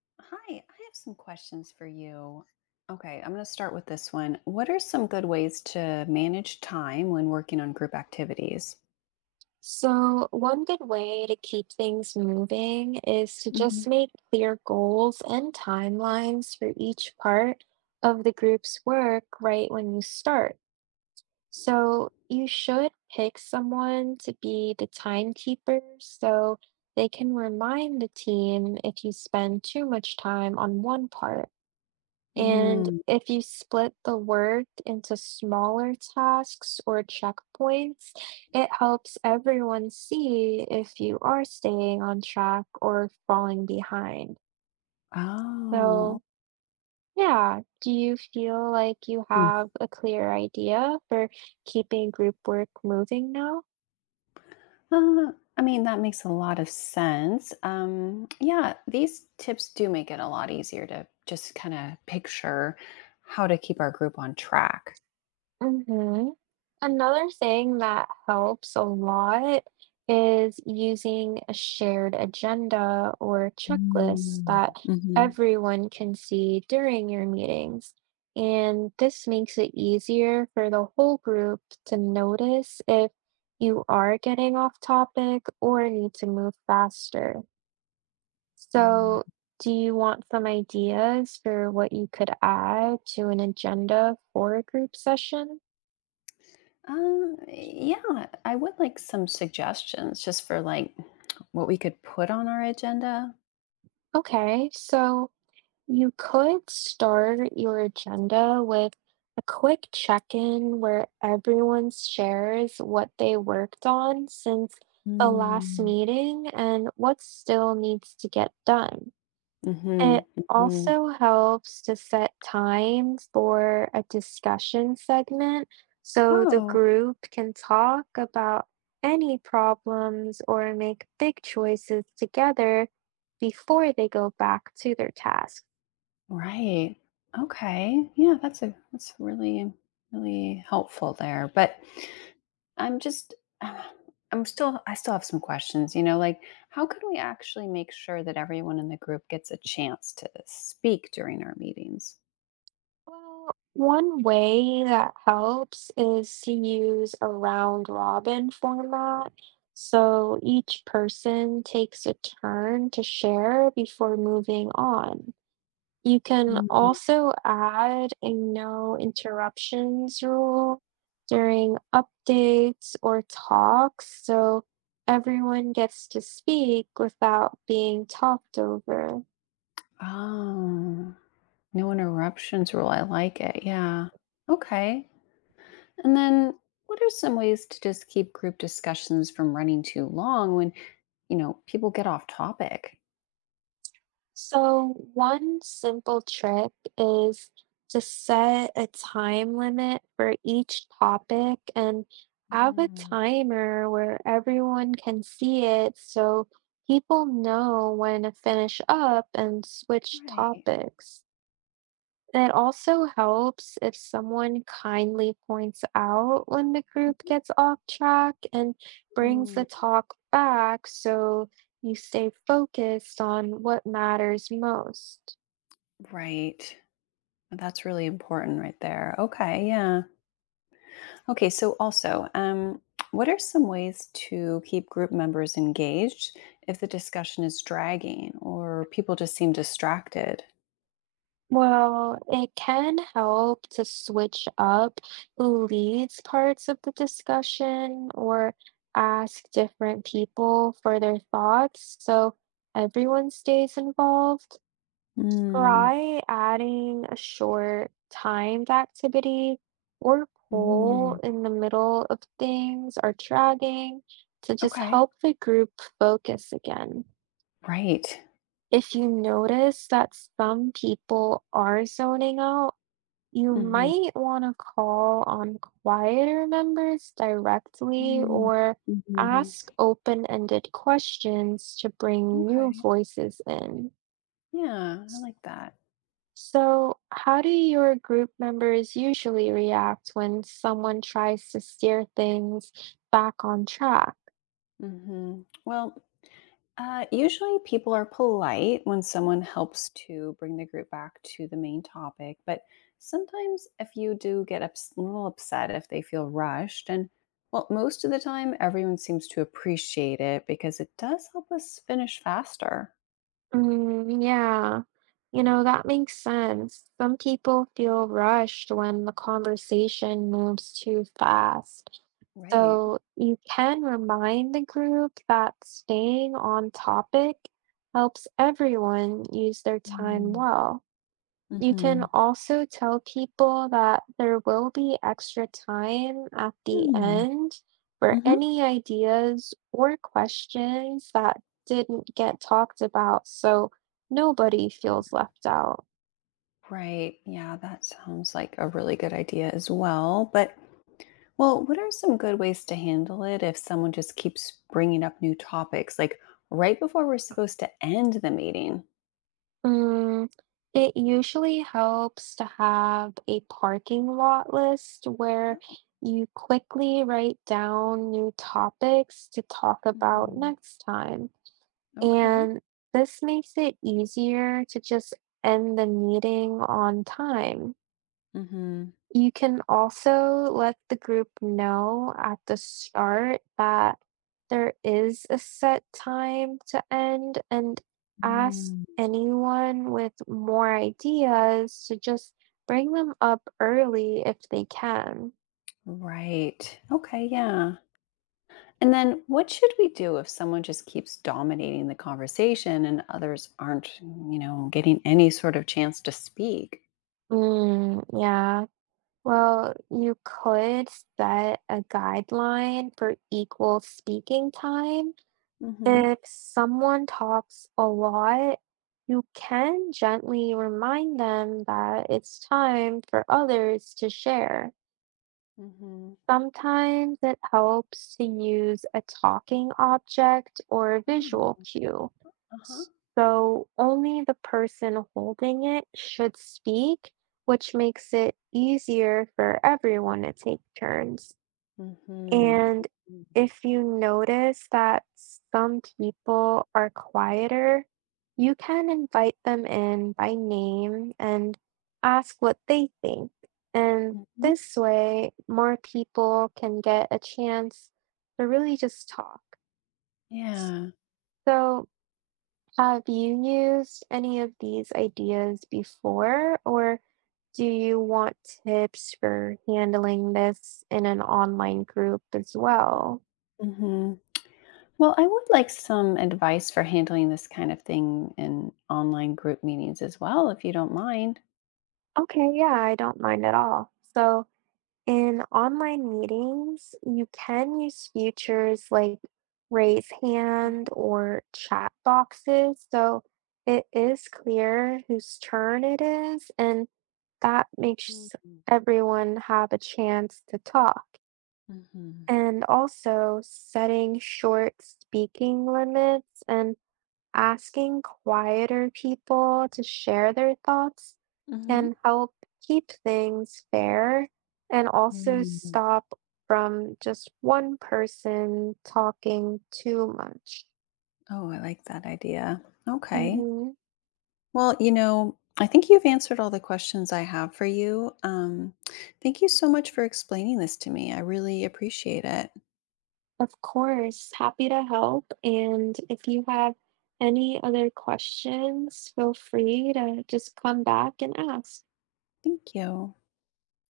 Hi, I have some questions for you. Okay, I'm going to start with this one. What are some good ways to manage time when working on group activities? So, one good way to keep things moving is to Mhm. just make clear goals and timelines for each part of the group's work right when you start. So, you should pick someone to be the timekeeper so they can remind the team if you spend too much time on one part. And Mm, if you split the work into smaller tasks or checkpoints, it helps everyone see if you are staying on track or falling behind. So, oh, yeah, do you feel like you mm. have a clear idea for keeping group work moving now? I mean, that makes a lot of sense. Yeah, these tips do make it a lot easier to just kind of picture how to keep our group on track. Mm-hmm. Another thing that helps a lot is using a shared agenda or checklist Mm, that mhm, everyone can see during your meetings. And this makes it easier for the whole group to notice if you are getting off topic or need to move faster. So, mm. do you want some ideas for what you could add to an agenda for a group session? Yeah, I would like some suggestions just for like what we could put on our agenda. Okay, so you could start your agenda with a quick check in where everyone shares what they worked on since the last Mm, meeting and what still needs to get done. mm-hmm. It Mm-hmm. also helps to set time for a discussion segment so the Oh, group can talk about any problems or make big choices together before they go back to their tasks. right. Okay. Yeah, that's really really helpful there. But I'm just uh, I still have some questions, you know, like how could we actually make sure that everyone in the group gets a chance to speak during our meetings? Well, one way that helps is to use a round robin format. So each person takes a turn to share before moving on. You can Mm. also add a no interruptions rule during updates or talks so everyone gets to speak without being talked over. Oh. No interruptions rule. I like it. Yeah. Okay. And then what are some ways to just keep group discussions from running too long when, you know, people get off topic? So, one simple trick is to set a time limit for each topic and have a Mm, timer where everyone can see it so people know when to finish up and switch right. topics. It also helps if someone kindly points out when the group gets off track and brings the Mm, talk back so you stay focused on what matters most. right. That's really important right there. Okay, yeah. Okay, so also, what are some ways to keep group members engaged if the discussion is dragging or people just seem distracted? Well, it can help to switch up who leads parts of the discussion or ask different people for their thoughts so everyone stays involved. Mm, Try adding a short timed activity or poll mhm. in the middle of things or tagging to just Okay. help the group focus again. Right. If you notice that some people are zoning out, you Mhm. might want to call on quieter members directly Mm. or Mhm. ask open ended questions to bring new Okay. voices in. Yeah, I like that. So, how do your group members usually react when someone tries to steer things back on track? Mhm. Well, usually people are polite when someone helps to bring the group back to the main topic, but sometimes if you do get a little upset if they feel rushed, and well, most of the time everyone seems to appreciate it because it does help us finish faster. Mm, yeah, you know, that makes sense. Some people feel rushed when the conversation moves too fast. Right. So, you can remind the group that staying on topic helps everyone use their time Mm. well. You can Mm-hmm. also tell people that there will be extra time at the Mm. end for Mhm. any ideas or questions that didn't get talked about, so nobody feels left out. Right. Yeah, that sounds like a really good idea as well. But, well, what are some good ways to handle it if someone just keeps bringing up new topics, like right before we're supposed to end the meeting? Mm, it usually helps to have a parking lot list where Oh, you quickly write down new topics to talk about mhm. next time. Okay. And this makes it easier to just end the meeting on time. Hmm. You can also let the group know at the start that there is a set time to end and ask Mm, anyone with more ideas to just bring them up early if they can. right. Okay. Yeah. And then what should we do if someone just keeps dominating the conversation and others aren't, mm, you know, getting any sort of chance to speak? Mm, yeah, well, you could set a guideline for equal speaking time. Mm-hmm. If someone talks a lot, you can gently remind them that it's time for others to share. Mm-hmm. Sometimes it helps to use a talking object or a Oh, visual cue. uh-huh. So only the person holding it should speak, which makes it easier for everyone to take turns. Mhm. And Mhm. if you notice that some people are quieter, you can invite them in by name and ask what they think. And Mhm. this way, more people can get a chance to really just talk. Yeah. So, have you used any of these ideas before, or do you want tips for handling this in an online group as well? Mhm. Well, I would like some advice for handling this kind of thing in online group meetings as well, if you don't mind. Okay, yeah, I don't mind at all. So, in online meetings, you can use features like raise Uh-huh. hand or chat boxes. So, it is clear whose turn it is, and that makes Mhm. everyone have a chance to talk. Mhm. And also, setting short speaking limits and asking quieter people to share their thoughts Mhm. can help keep things fair and also Mm. stop from just one person talking too much. Oh, I like that idea. Okay. Mm-hmm. Well, you know, I think you've answered all the questions I have for you. Thank you so much for explaining this to me. I really appreciate it. Of course, happy to help. And if you have any other questions, feel free to just come back and ask. Thank you.